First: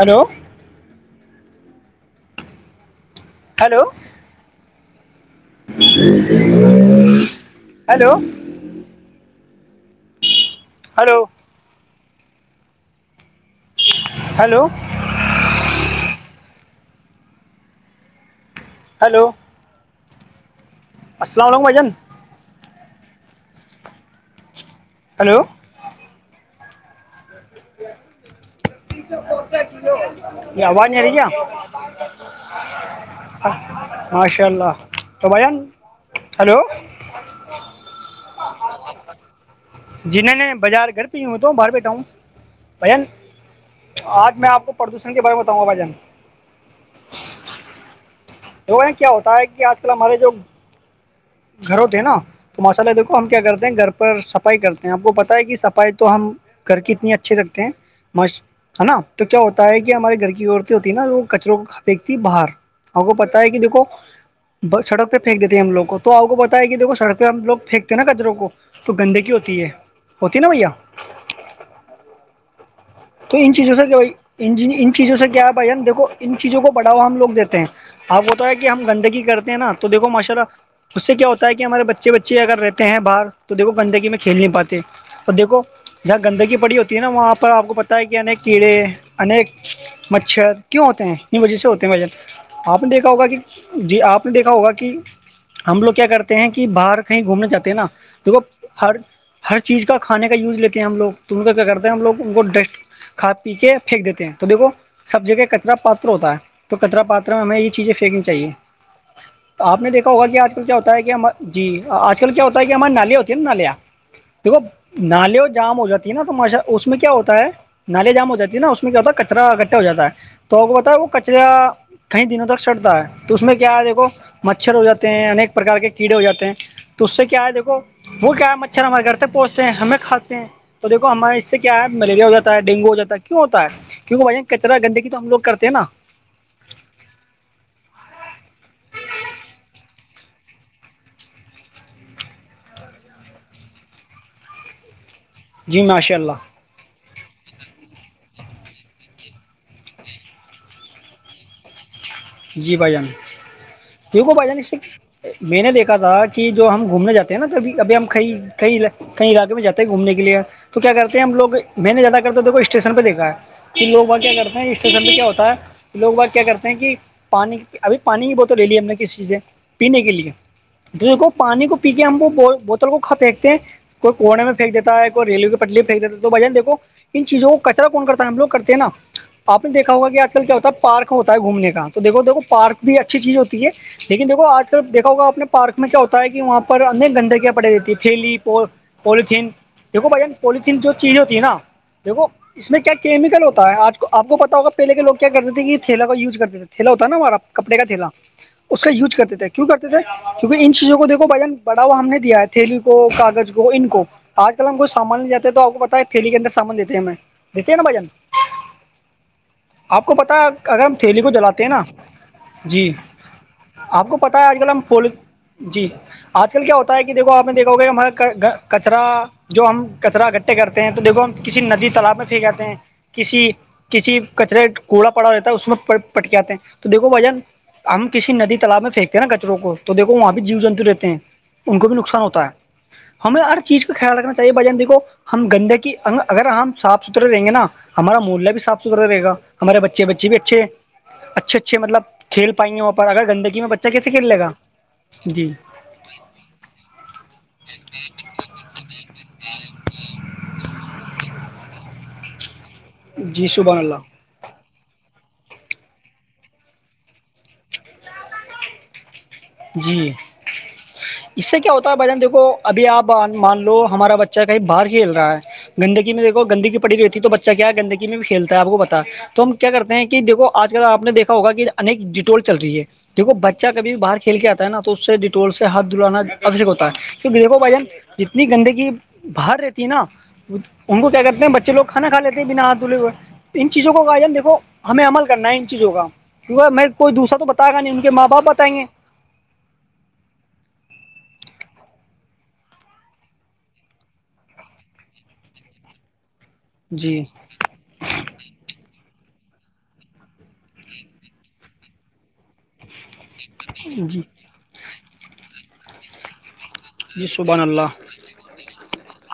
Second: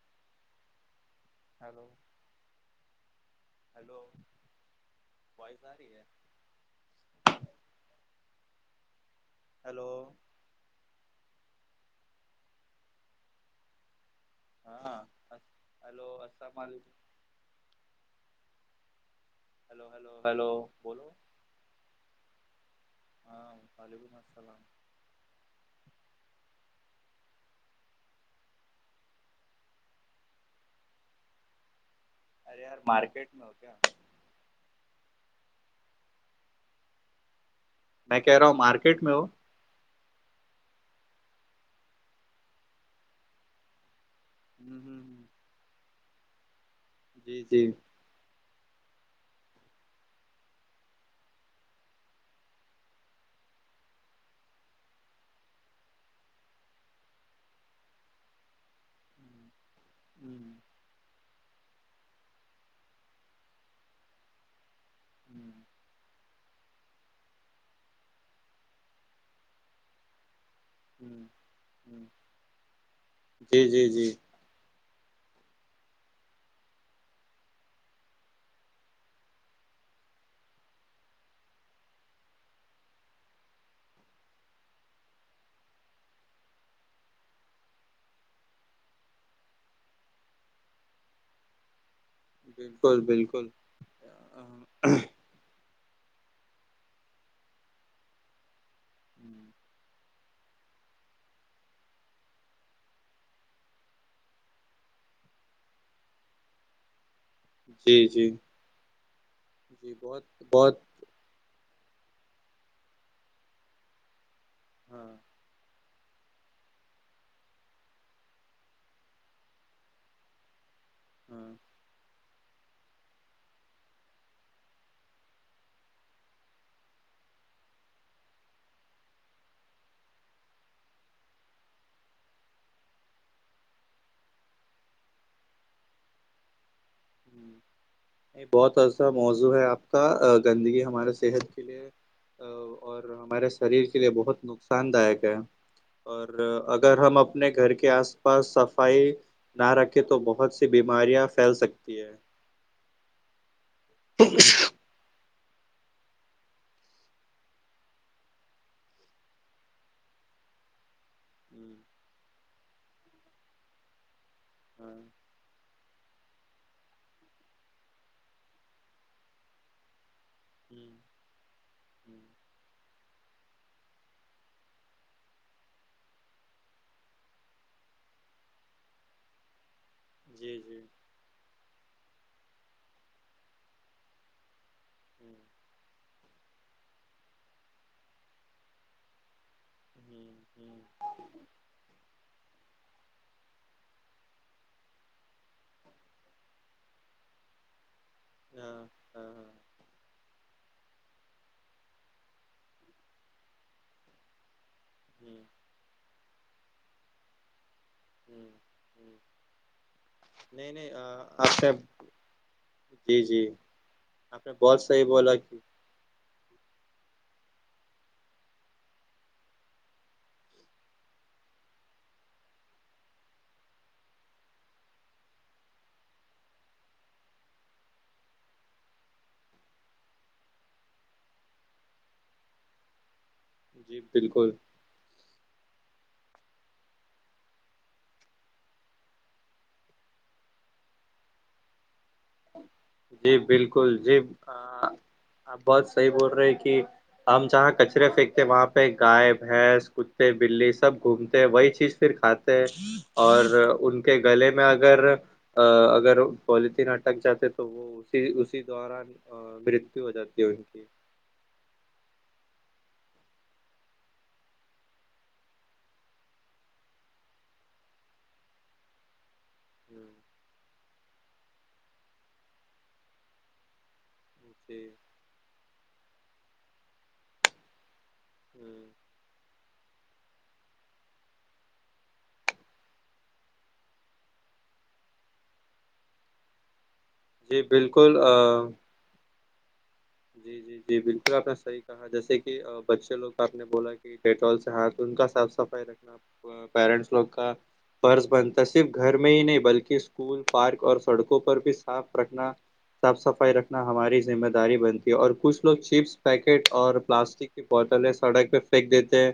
hello hello hello wise آ رہی ہے ہیلو ہیلو ہلو ہلو ہاں ہلو السلام علیکم ہیلو ہلو ہلو ہلو بو السلام علم بھائیان ہاں وعلیکم السلام ہلو یہ آواز نہیں رہی کیا ارے یار مارکیٹ میں ہو کیا ماشاء اللہ تو بھائیان ہلو میں کہہ رہا ہوں مارکیٹ میں ہ جی نہیں نے بازار گھر پہ ہی ہوتا ہوں باہر بیٹھا ہوں بھان آج میں آپ کو پردشن کے بار میں بتاؤ گا بھ جان جی جی تو وہ کیا ہوتا ہے کہ آج کل ہمارے جو گھروں تھے نا تو ماشاء اللہ دیکھو ہم کیا کرتے ہیں گھر پر صفائی کرتے ہیں آپ کو پت ہے کہ صفائی تو ہم کر کے اتنی اچھے کرتے ہیں مش ہے نا تو کیا ہوتا ہے کہ ہمارے گھر کی عورتیں ہوتی ہے نا وہ کچروں کو پپنکتی ہے باہر ہم ہے کہ دیکھو سڑک پہ پھینک دیتی ہیں ہم لوگ کو تو تو آپ کو پت ہے کہ دیکھو سڑک پہ ہم لوگ پھینتے ہیں نا کجروں کو تو گندگی ہوتی ہے ہوتی نا بھیا ہوں ہوں تو ان چیزوں سے کیا بھائی ان چیزوں سے کیا ہے بھائی دیکو ان چیزوں کو بڑھوا ہم لوگ دیتے ہیں اب وہ تو ہے کہ ہم گندگی کرتے ہیں نا تو دیکھو ماشرہ اس سے کیا ہوتا ہے کہ ہمارے بچے بچے اگر رہتے ہیں باہر تو دیکھو گندگی میں کھیل نہیں پاتے تو دیکو جہاں گندگی پڑی ہوتی ہے نا وہاں پر آپ کو پ ہوتا ہے کہ ان کیڑے انیک مچھر کیوں ہوتے ہیں ان وجہ سے ہوتے ہیں بھن آپ نے بالکل دیکھا ہوگا کہ بالکل جی آپ نے دیکھا ہوگا کہ ہم لوگ کیا کرتے ہیں کہ باہر کہیں گھومنے جاتے ہیں نا دیکھو ہر ہر چیز کا کھانے کا یو لیتے ہم لوگ تو ان کا کیا کرتے ہیں ہم لوگ کو ڈسٹ کھ پی کے پھینک دیتے ہیں تو دیکھو سب جگہ کچرا پاتر ہوتا ہے تو کترا پاتر میں ہمیں یہ چیزیں جی پھیننی جی چاہیے تو آپ نے جی دیکھا بہت ہوگا کہ آج کل کیا بہت ہوتا ہے کہ ہم جی آج کل کیا ہوتا ہے کہ ہمار نالے ہوتی ہیں نا نالیاں دیکھو ہاں نالی جام ہو جاتے نا تواشا اس میں کیا ہوتا ہے نالے جام ہو جاتی ہیں نا اس میں کیا ہوتا ہے کچرا اکٹھا ہو جات ہے تو وہ بتا ہے وہ کچرا ہاں کئی دنوں تک سڑتا ہے تو اس میں کیا ہے دیکھو مچھر ہو جاتے ہیں انیک پرکار کے کیڑے ہو جاتے ہیں تو اس سے کیا ہے دیکھو وہ کیا ہے مچھر ہمارے گھر تک پہنچتے ہیں ہمیں کھاتے ہیں تو دیکو ہمار اس سے کیا ہے ملیریا وغہ ہے ڈینگو ہو جا ہے کیوں ہوتا ہے کیکہ بھائی کچرا گندگی تو ہم لگ کرتے ہیں نا ہوں نہیں بہت ایصا موضوع ہے آپ کا گندگی ہمارے صحت کے لیے اور ہمارے شریر کے لیے بہت نقصان داک ہے جی ماشاء اور اللہ اگر ہم اپ اپنے گھر کے آس پاس صفائی نہ رکھے تو بہت سی بیماریاں پھیل سکتی ہے جی بھائی جان کیوں کو بھائی جان اس سے میں نے دیکھا تھا کہ جو ہم گھومنے جاتے ہیں نا تبھی ابھی ہم کیں کیں کئی علاقے میں جاتے ہیں گھومنے کے لیے تو کیا کرتے ہیں ہم لوگ ہوں میں نے زیادہ کرتے دیکھو اسٹیشن پہ دیکھا ہے کہ لوگ وہ کیا کرتے ہیں ہاں اسٹیشن میں کیا ہوتا ہے لوگ وہ کیا کرتے ہیں کہ پانی ابھی پانی کی بوتل لے لی ہم نے کسی چیز سے پینے کے لیے ہوں تو پانی کو پی کے ہم ہوں وہ بوتل کو کا پنکتے ہیں کوئی کوورے میں پنیک دیتا ہے کوئی ریو کے پلی پنک دیتا تو بھائی جان دیکو ان چیزوں کو کچرا کون کرتا ہے ہم لگ کرتے ہیں نا آپ نے دیکھا ہوگا کہ آج کل کیا جی ہوتا جی ہے پارک ہوتا ہے گھومنے کا تو دیکو دھو پارک بھی اچھی چیز ہوتی ہے لیکن دیکھو آج کل دیکھا ہوگا ہوں اپنے پارک میں کیا ہوتا ہے کہ وہاں پر ان گندگیاں پڑی رہیتی ہے تھیلی پ پولیتھین دیکھو بھائی جان ہوں ہوں پولیتھین جو چیز ہوتی ہے نا دیکو اس میں کیا کیمیکل ہوتا ہے آج آپ کو پتا ہوگا پہلے کے لو کیا کرتے تھے کہ تھیلا کا یوز کرتے تھے تھیلا ہوتا ہے نا ہمارا کپڑے کا تھیلا اس ہاں کا یوز ہاں کرتے تھے کی ہاں کر تھے کیکہ ان چیزوں کو دیکھو بھ جان بڑاوا ہم نے دیا ہے تھیلی کو کاغذ کو ان کو آج کل ہم کوئی سامان ل ہوں جاتے تو آپ کو پتا ہے تھیلی کے اندر سامان دیتے ہیں ہمیں دیتے ہیں نا بھجن جی آپ کو پتا اگر ہم تھیلی کو جلاتے نے نا جی آپ کو پتا ہے نے آج کل ہم بہت صحیح پول بولا کہ جی آج کل کیا ہوتا ہے کہ دھو آپ نے دیکھاگا کہ ہمارے کچرا جو ہم کچرا اکٹھے کرتے ہیں تو دیکھو ہم کسی ندی تالاب میں پھینک آے ہیں کسی کسی کچرے کوڑا پڑا رہتا ہے اس میں پٹکاتے ہیں تو دیکھو بھجن ہم کسی ندی تالاب میں پھینتے ہیں نا کچروں کو تو دھو وہاں بھی جیو جنتو رہتے ہیں ان کو بھی نقصان ہوتا ہے ہمیں ہر چیز کا جی خیال رکھنا بالکل چاہیے بجتی کو ہم گندا کی انگ اگر ہم صاف ستھرے دیں گے نا ہمارا محلہ بھی صاف ستھرا رہے گا ہمارے بچے بچے بھی اچھے اچھے اچھے مطلب کھیل پائیں گے وہاں پر اگر جی گندگی میں بچہ بالکل کیسے کھیل لے گا جی صحی بول رہے ہیں کہ ہم جہاں کچرے پھینکتے وہاں پہ گائے بھینس کتے بلی سب گھومتے ہیں وہی چیز پھر کھاتے [unintelligible] اور جی شبحان ان کے اللہ گلے میں اگر اگر پلیتین اٹک جاتے تو تو وہ اسی اسی دوران مردو ہو جی جاتی ہے ان کی اس سے کیا ہوتا ہے بھائی جان دیکو ابھی آپ مان لو ہمارا بچہ کہیں باہر کھیل رہا ہے گندگی میں دیکھو گندگی پڑی رہتی ہے تو بچہ کیا گندگی میں بھی کھیلتا ہے آپ کو پتا تو ہم کرتے ہیں کہ دیکو آج کل آپ نے دیکا ہوگا کہ انیک ڈیٹول چل رہی ہے دیکو بچہ کبھی باہر کے کھیل کے آتا ہے نا جی تو اس سے ڈٹول سے ہاتھ دھلانا آوک ہوتا ہےیکو بھائی جن جتنی گندگی باہر رہتی نا ان کو کیا کرتے ہیں بچے لو کھانا کھا لیتے ہیں بنا ہاتھ دولے ہوئے ان چیزوں کو کا دیکو ہمیں عمل کرنا ہے ان چیزوں کا کیکہ میں کوئی دوسرا تو جی بتا گا نہیں ان کے ماں باپ بتیں بالکل گے جی جی جی بالکل آپ نے صحیح کہ جیسے کہ بچے لوگ کا آپ نے بولا کہ ڈیٹول سے ہاتھ ان کا صاف صفائی رکھنا پیرنٹس جی لوگ کا فرض بنتا صرف گھر میں ہی نہیں بلکہ اسکول پارک اور سڑکوں پر بھی صاف رکھنا صاف صفائی رکھنا ہماری جی ذمہ داری بنتی ہے اور کچھ لوگ چپس پیکٹ اور جی پلاسٹک سبحان کی اللہ بوتلیں سڑک پہ پھینک دیتے ہیں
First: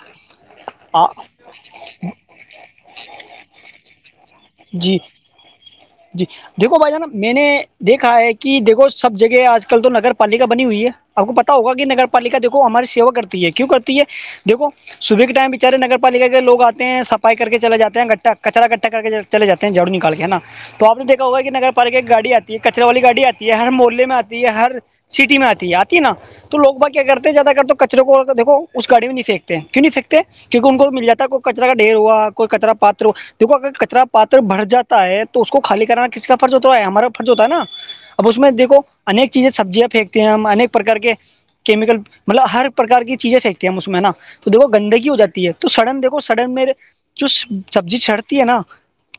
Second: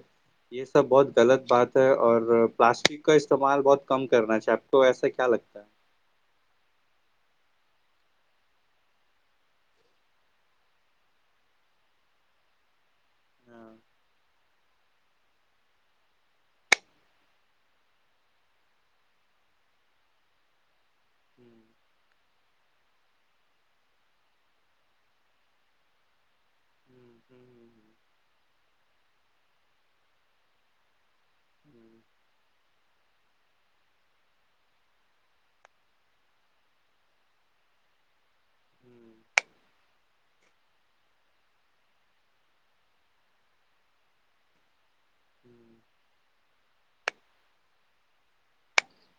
یہ سب آ بہت غلط بات اور پلاسٹک کا استعمال بہت کم کرنا چاہے آپ کو جی ایسا کیا لگتا ہے جی دیکھو بھائی جان میں نے دیکھا ہے کہ دیکھو سب جگہ آج کل تو نگر پالکا بنی ہوئی ہے آپ کو پتا ہوگا کہ نگر پالکا دیکھو ہماری سیوا کرتی ہے کیوں ہاں کرتی ہے دیکھو صبح کے ٹائم بےچارے نگر پالکا کے لو آتے ہیں صفائی کر کے چل جاتے ہیں گٹھاچا گٹھا کر کے چلے جات ہیں جاڑو نکال کے ہے نا تو آپ دیکھا ہوگا کہ ہوں نگر پالکا کی گاڑی آتی ہے کچرے والی گاڑی آتی ہے ہر محلے میں آ ہے ہر سٹی میں آتی ہے آتی ہے نا تو لوگ باقی کیا ہوں کرتے ہوں زیادہ کر تو کچروں کو دیکو اس گاڑی میں نہیں پھینتے کیوں نہیں پھییکتے کیونکہ ان کو مل جا ہے کو کچرا کا ڈھیر ہوں ہوا کوئی کچرا پاتر ہوا دیکو اگر کچرا پاتر بڑھر جاتا ہے تو تو اس کو خالی کرانا کس کا فرض ہوتا ہے ہمارا فرض ہوتا ہے نا اب اس میں دیکو ہوں ہوں اک چیزیں سبزیاں پھینکتی ہیں ہمیک پرک کے کیمیکل مطلب ہر پرکار کی چیزیں پھییکتی ہیں ہم اس میں نا تو دیکھو گندگی ہو جاتی ہے تو سڈن دیکھو سڈن میں جو سبزی چڑتی ہے نا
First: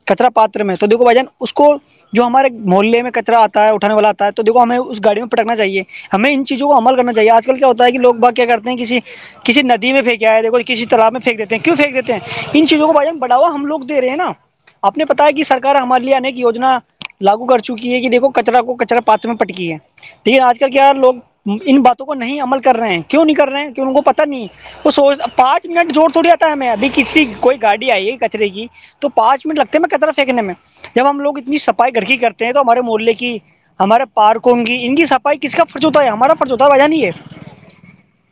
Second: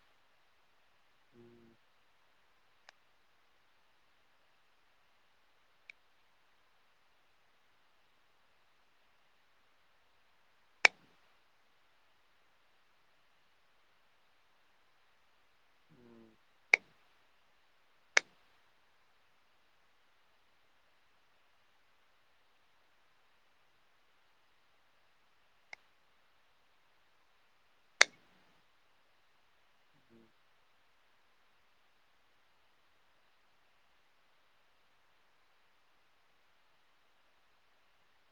کچرا پات میں تو دیکھو بھ جان اس ہوں کو جو ہمارے محلے میں کچر آتا ہے اٹھے والا آتا ہے تو دیکو ہمیں اس گاڑی میں پٹکنا چاہیے ہمیں ان چیزوں کو عمل کرنا چاہیے آج کل کیا ہوتا ہے لوگ با کیا کرتے ہیں کسی کسی ندی میں پھینک آیائے دیک کسی تالاب میں پھینک دیتے ہیں کیوں پھییک دیتے ہیں ان چیزوں کو بھ ہم بڑاوا ہم لوگے ہیں نا آپ نے بتایا کہ سرک ار ہمارے لیے انیک یجنا لاگو کر چکی ہے کہ دیکو کچرا کو کچرا پات میں پٹکی ہے لیکن آج کل کیا لوگ ان باتوں کو نہیں عمل کر رہے ہیں کیوں نہیں کر رہے ہیں کی ان کو پتا نہیں وہ سوچ پانچ منٹ جوور تھڑ آتا ہے ہم ابھی کسی کوئی گاڑی آئی ہے کچرے کی تو پانچ منٹ لگتے میں کطر پھینکنے میں جب ہم لوگ اتنی صفائی گڑکی کرتے ہیں تو ہمارے محلے کی ہمارے پارکوں کی ان کی صفائی کس کا فرض ہوتا ہے ہمارا فرض ہوتا ہے وجہ نہیں ہے [unintelligible]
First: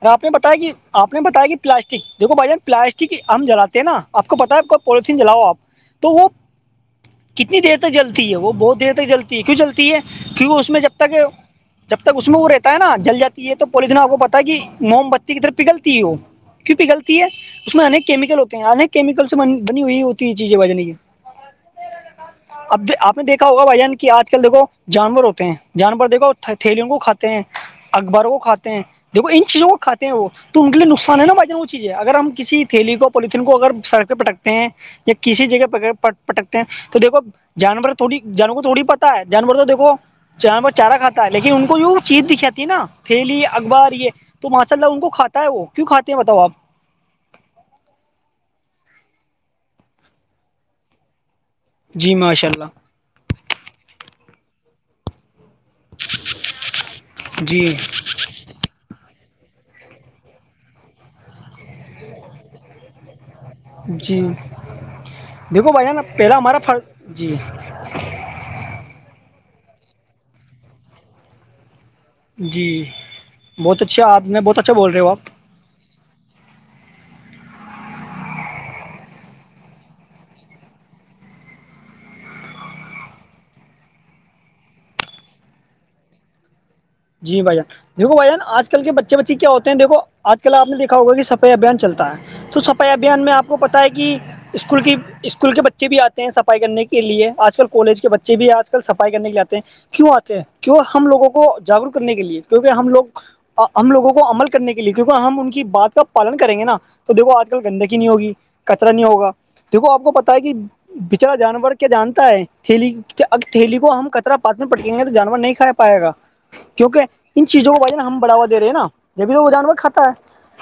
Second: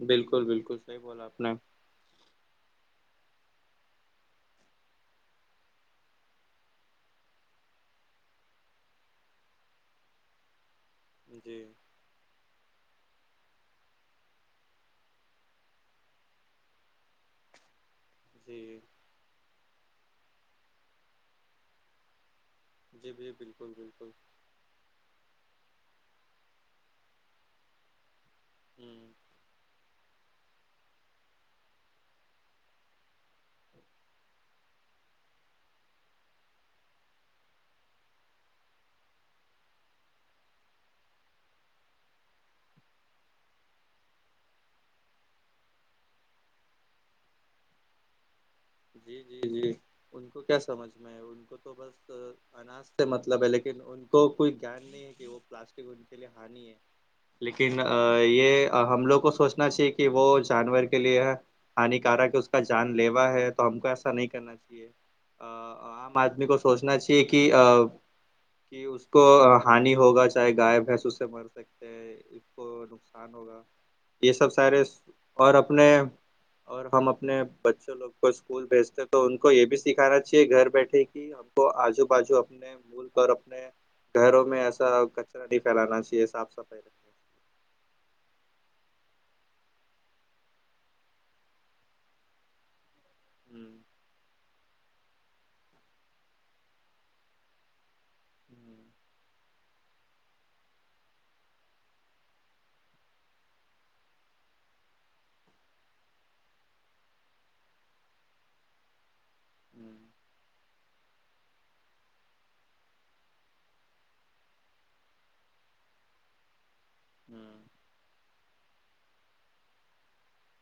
اور آپ نے بالکل بتایا کہ بالکل صحیح آپ نے بولا بتایا کہ پلاس دیکو بھائی ہم پلاسٹک ا جلاتے ہیں نا آپ کو پتا ہے کو پلیتھیین جلاؤ آپ تو وہ کتنی دیر تک جلتی ہے وہ بہت دیر تک جلتی ہے کیوں چلتی ہے کیوں اس میں جب تک جی جب تک اس میں وہ رہتا ہے نا جل جاتی ہے تو پولیس آپ کو پتا ہے کہ موم بتی کی طرف پگلتی ہے وہ کی پہ غطتی ہے اس میںیک کیمیکل ہوتے ہیں جی انیک کیمیکل سے بنی ہوئی ہوتی ہے چیزیں بجنے کی اب جی آپ نے جی دیکا ہوگا بالکل بھائی جان کی بالکل آج کل دیکو جانور ہوتے ہیں جانور دیکھو تھیلیوں کو کھاتے ہیں اخباروں کو کھاتے ہیں ہ ہیں دیکو ان چیزوں کو کاتے وہ تو ان کے لیے نقصان ہے نا بھائی جان وہ چیز ہے اگر ہم کسی تھیلی کو پولیتھی کو اگر سڑکہ پٹکتے ہیں یا کسی جگہ پہ پ [inaudible] پٹکتے ہیں تو دھو جانور تھوڑی جانور کو تھوڑی پتا ہے جانور تو دیکھو جہاں پر چارا کھاتا ہے لیکن ان کو جو چیز دکھاتی ہے نا تھیلی اخبار یہ تو ماشاء اللہ ان کو کاتا ہے وہ کیوں کات ہیں بتاؤ آپ جی جی جی ان کو کیا سمجھ میں ہے ان کو تو بس جی ماشاء اللہ اناج [inaudible] مطلب ہے لیکن ان کوئی گان نہیں ہے کہ وہ پلاسٹک ان کے لیے ہانی ہے جی لیکن یہ ہم لوگ کو سوچنا چاہیے کہ وہ جانور کے لیے ہے ہان کارک ہے اس کا جان لیوا ہے تو ہم کو ایسا جی نہیں کرنا چاہیے ا دیکھو بھائی جان عام پہلا آدمی کو ہمارا سوچنا فرض چاہیے جی کہ کہ اس کو ہانی ہوگا چاہے گغائےب بھینس اس سے مر سکتے اس کو جی نقصان ہوگا بہت اچھا آپ یہ نے سب بہت اچھا سارے بول رہے ہو آپ اور اپنے اور ہم اپنے بچوں لوگ کو اسکول بھیجتے تو ان کو یہ بھی سکھانا چاہیے گھر بیٹھے کہ ہم کو آجو باجو اپنے مک اور اپنے گھروں میں ایسا کچرا نہیں پھیلانا چاہیے صاف صف جی بھائییا [unintelligible] دیکو بھائیان آج کل کے بچے بچے کیا ہوتے ہیں دیکو آج کل آپ نے دیکھا ہوگا کہ صفائی ابھیان چلتا ہے تو سب ابھیان میں آپ کو پتا ہے کہ اسکول کی اسکول کے بچے بھی آتے ہیں صفائی کرنے کے لیے آج کل کالج بچے بھی آج کل سفائی کرنے کے آتے ہیں کیوں آتے ہیں کیوں ہم لگوں کو جاگروک کرنے کے لیے کیونکہ ہم لوگ ہم لوگوں کو عمل کرنے کے لیے کیونکہ ہم ان کی بات کا پالن کریں گے نا تو دیکھو آج کل گندگی نہیں ہوگی کچرا نہیں ہوگا دیکھو آپ کو پتا ہے کہ بچلاا جانور کیا جانتا ہے تھیلی ا تھیلی کو ہم کطر پات میں پٹکیں گے تو جانور نہیں کھا پائے گا کیونکہ ان چیزوں کو و ہم بڑھوا د رہے ہیں نا جبھی تو وہ جانور کھاتا ہے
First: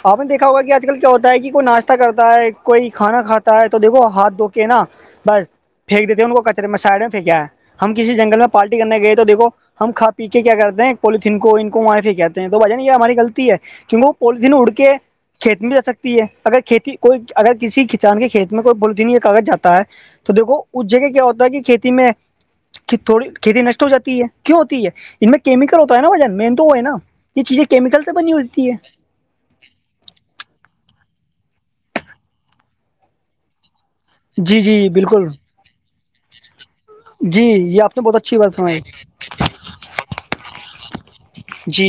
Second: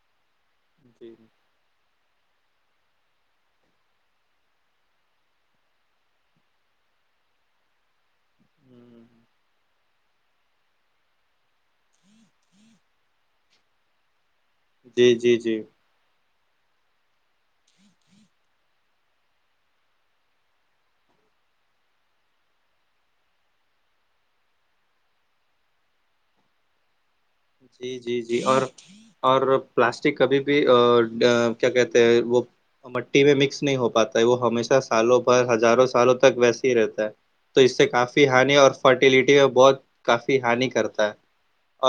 آپ نے دیکا ہوگا آجل چاہیے کیا ہ ہ ہ ہوتا ہے کہ کوئی ناشت کرتا ہے کوئی کھانا کھاتا ہے تو دیکھو ہاتھ دھو کے نا بس پھینک دیتے ہیں ان کو کچرے میں سائڈ میں پھییکا ہے ہم کسی جنگل میں پالٹی کرنے ہ گئے تو دیکھو ہم کا پی کے کیا کرتے پالیتھین کو ان کو معافی کہتے ہیں تو بھائین یہ ہماری غلط ہے کیونکہ وہ پیتھیین اڑ کے کہ جی ہ جی جی کھیت جی میں بھی جا سکتے [inaudible] اگر کھیتی کوئی اگر کسی کسان کے کھیت میں کوئی بلدنی کاغذ جاتا ہے تو دیکو اس جگہ کیا ہوتا ہے کہ کھیتی میں کہ تھوڑی کھیتی نشٹ ہو جاتی ہے کیوں ہوتی ہے ان میں کیمیکل ہوتا ہے نا وجن مین تو وہ ہے نا یہ چیزیں جی کیمیکل سے جی بنی جی اور ہوتی ہے اور پلاسٹک کبھی بھی کیا کہتے ہیں وہ مٹی میں مکس نہیں ہو پاتا وہ جی ہمیشہ جی سالوں بالکل پر ہزاروں سالوں تک ویسے رہتا ہے جی تو اس یہ سے آپ نے بہت کافی اچھی بات ہانی اور سنائی فرٹیلٹی میں بہت کافی ہانی کرتا ہے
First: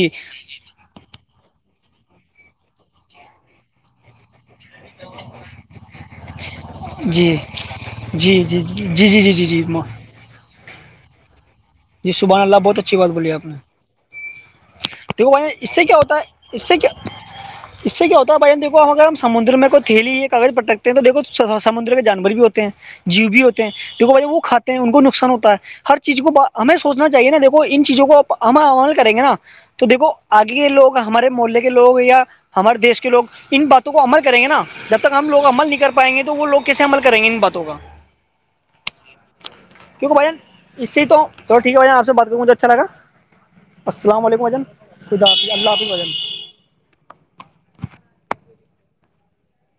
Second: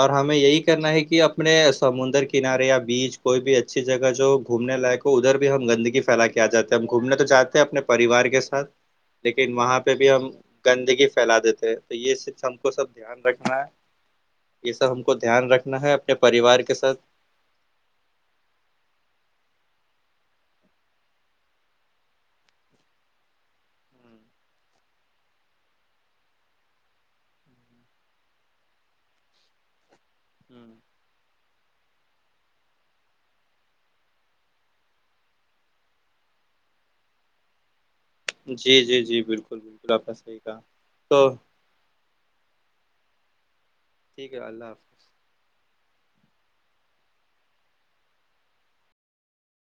اور ہمیں یہی کرنا ہے کہ اپنے سمندر کنارے یا بیچ کوئی بھی اچھی جگہ جو گھومنے لائق ہو ادھر بھی ہم گندگی پھیلا کے آ جاتے ہیں ہم گھومنے تو جی چاتتے ہیں اپنے پریوار کے جی جی جی ساتھ جی جی جی لیکن جی وہاں پہ بھی ہم گندگی پھیلا دیتے ہیں تو جی یہ سبحان صرف ہم اللہ کو بہت سب اچھی بات دھیان بولی آپ نے رکھنا ہے یہ ہم کو دیکھو دھیان بھائی اس رکھنا سے ہے کیا اپنے ہوتا پریوار اس کے سے کیا ساتھ اس سے کیا ہوتا ہے بائین دیکو ہم اگر ہم سمندر میں کوئی تھیلی کاغذ پٹکتے ہیں تو دیکھو سمندر کے جانور بھی ہوتے ہیں جیو بھی ہوتے ہیں تو وہ کھاتے ہیں ان کو نقصان ہوتا ہے ہر چیز کو ہمیں سوچنا چاہیے نا دیکھو ان چیزوں کو ہم عمل کریں گے نا تو دیکھو آگے ہ ہ کے لوگ ہمارے محلے کے لوگ یا ہمارے دیش کے لوگ ان باتوں کو عمل کریں گے نا جب تک ہم لوگ عمل نہیں کر پائیں گے تو وہ لوگ کیسے عمل کریں گے ان باتوں کا جی جی جی بالکل بالکل آپ کا صحیح کہا تو تول ٹھیک ہے بھائیان آپ سے بات کر مجھے اچھا لگا السلام ٹھیک ہے علیکم بین اللہ حافظ خدافظ اللہ حافظ وھجن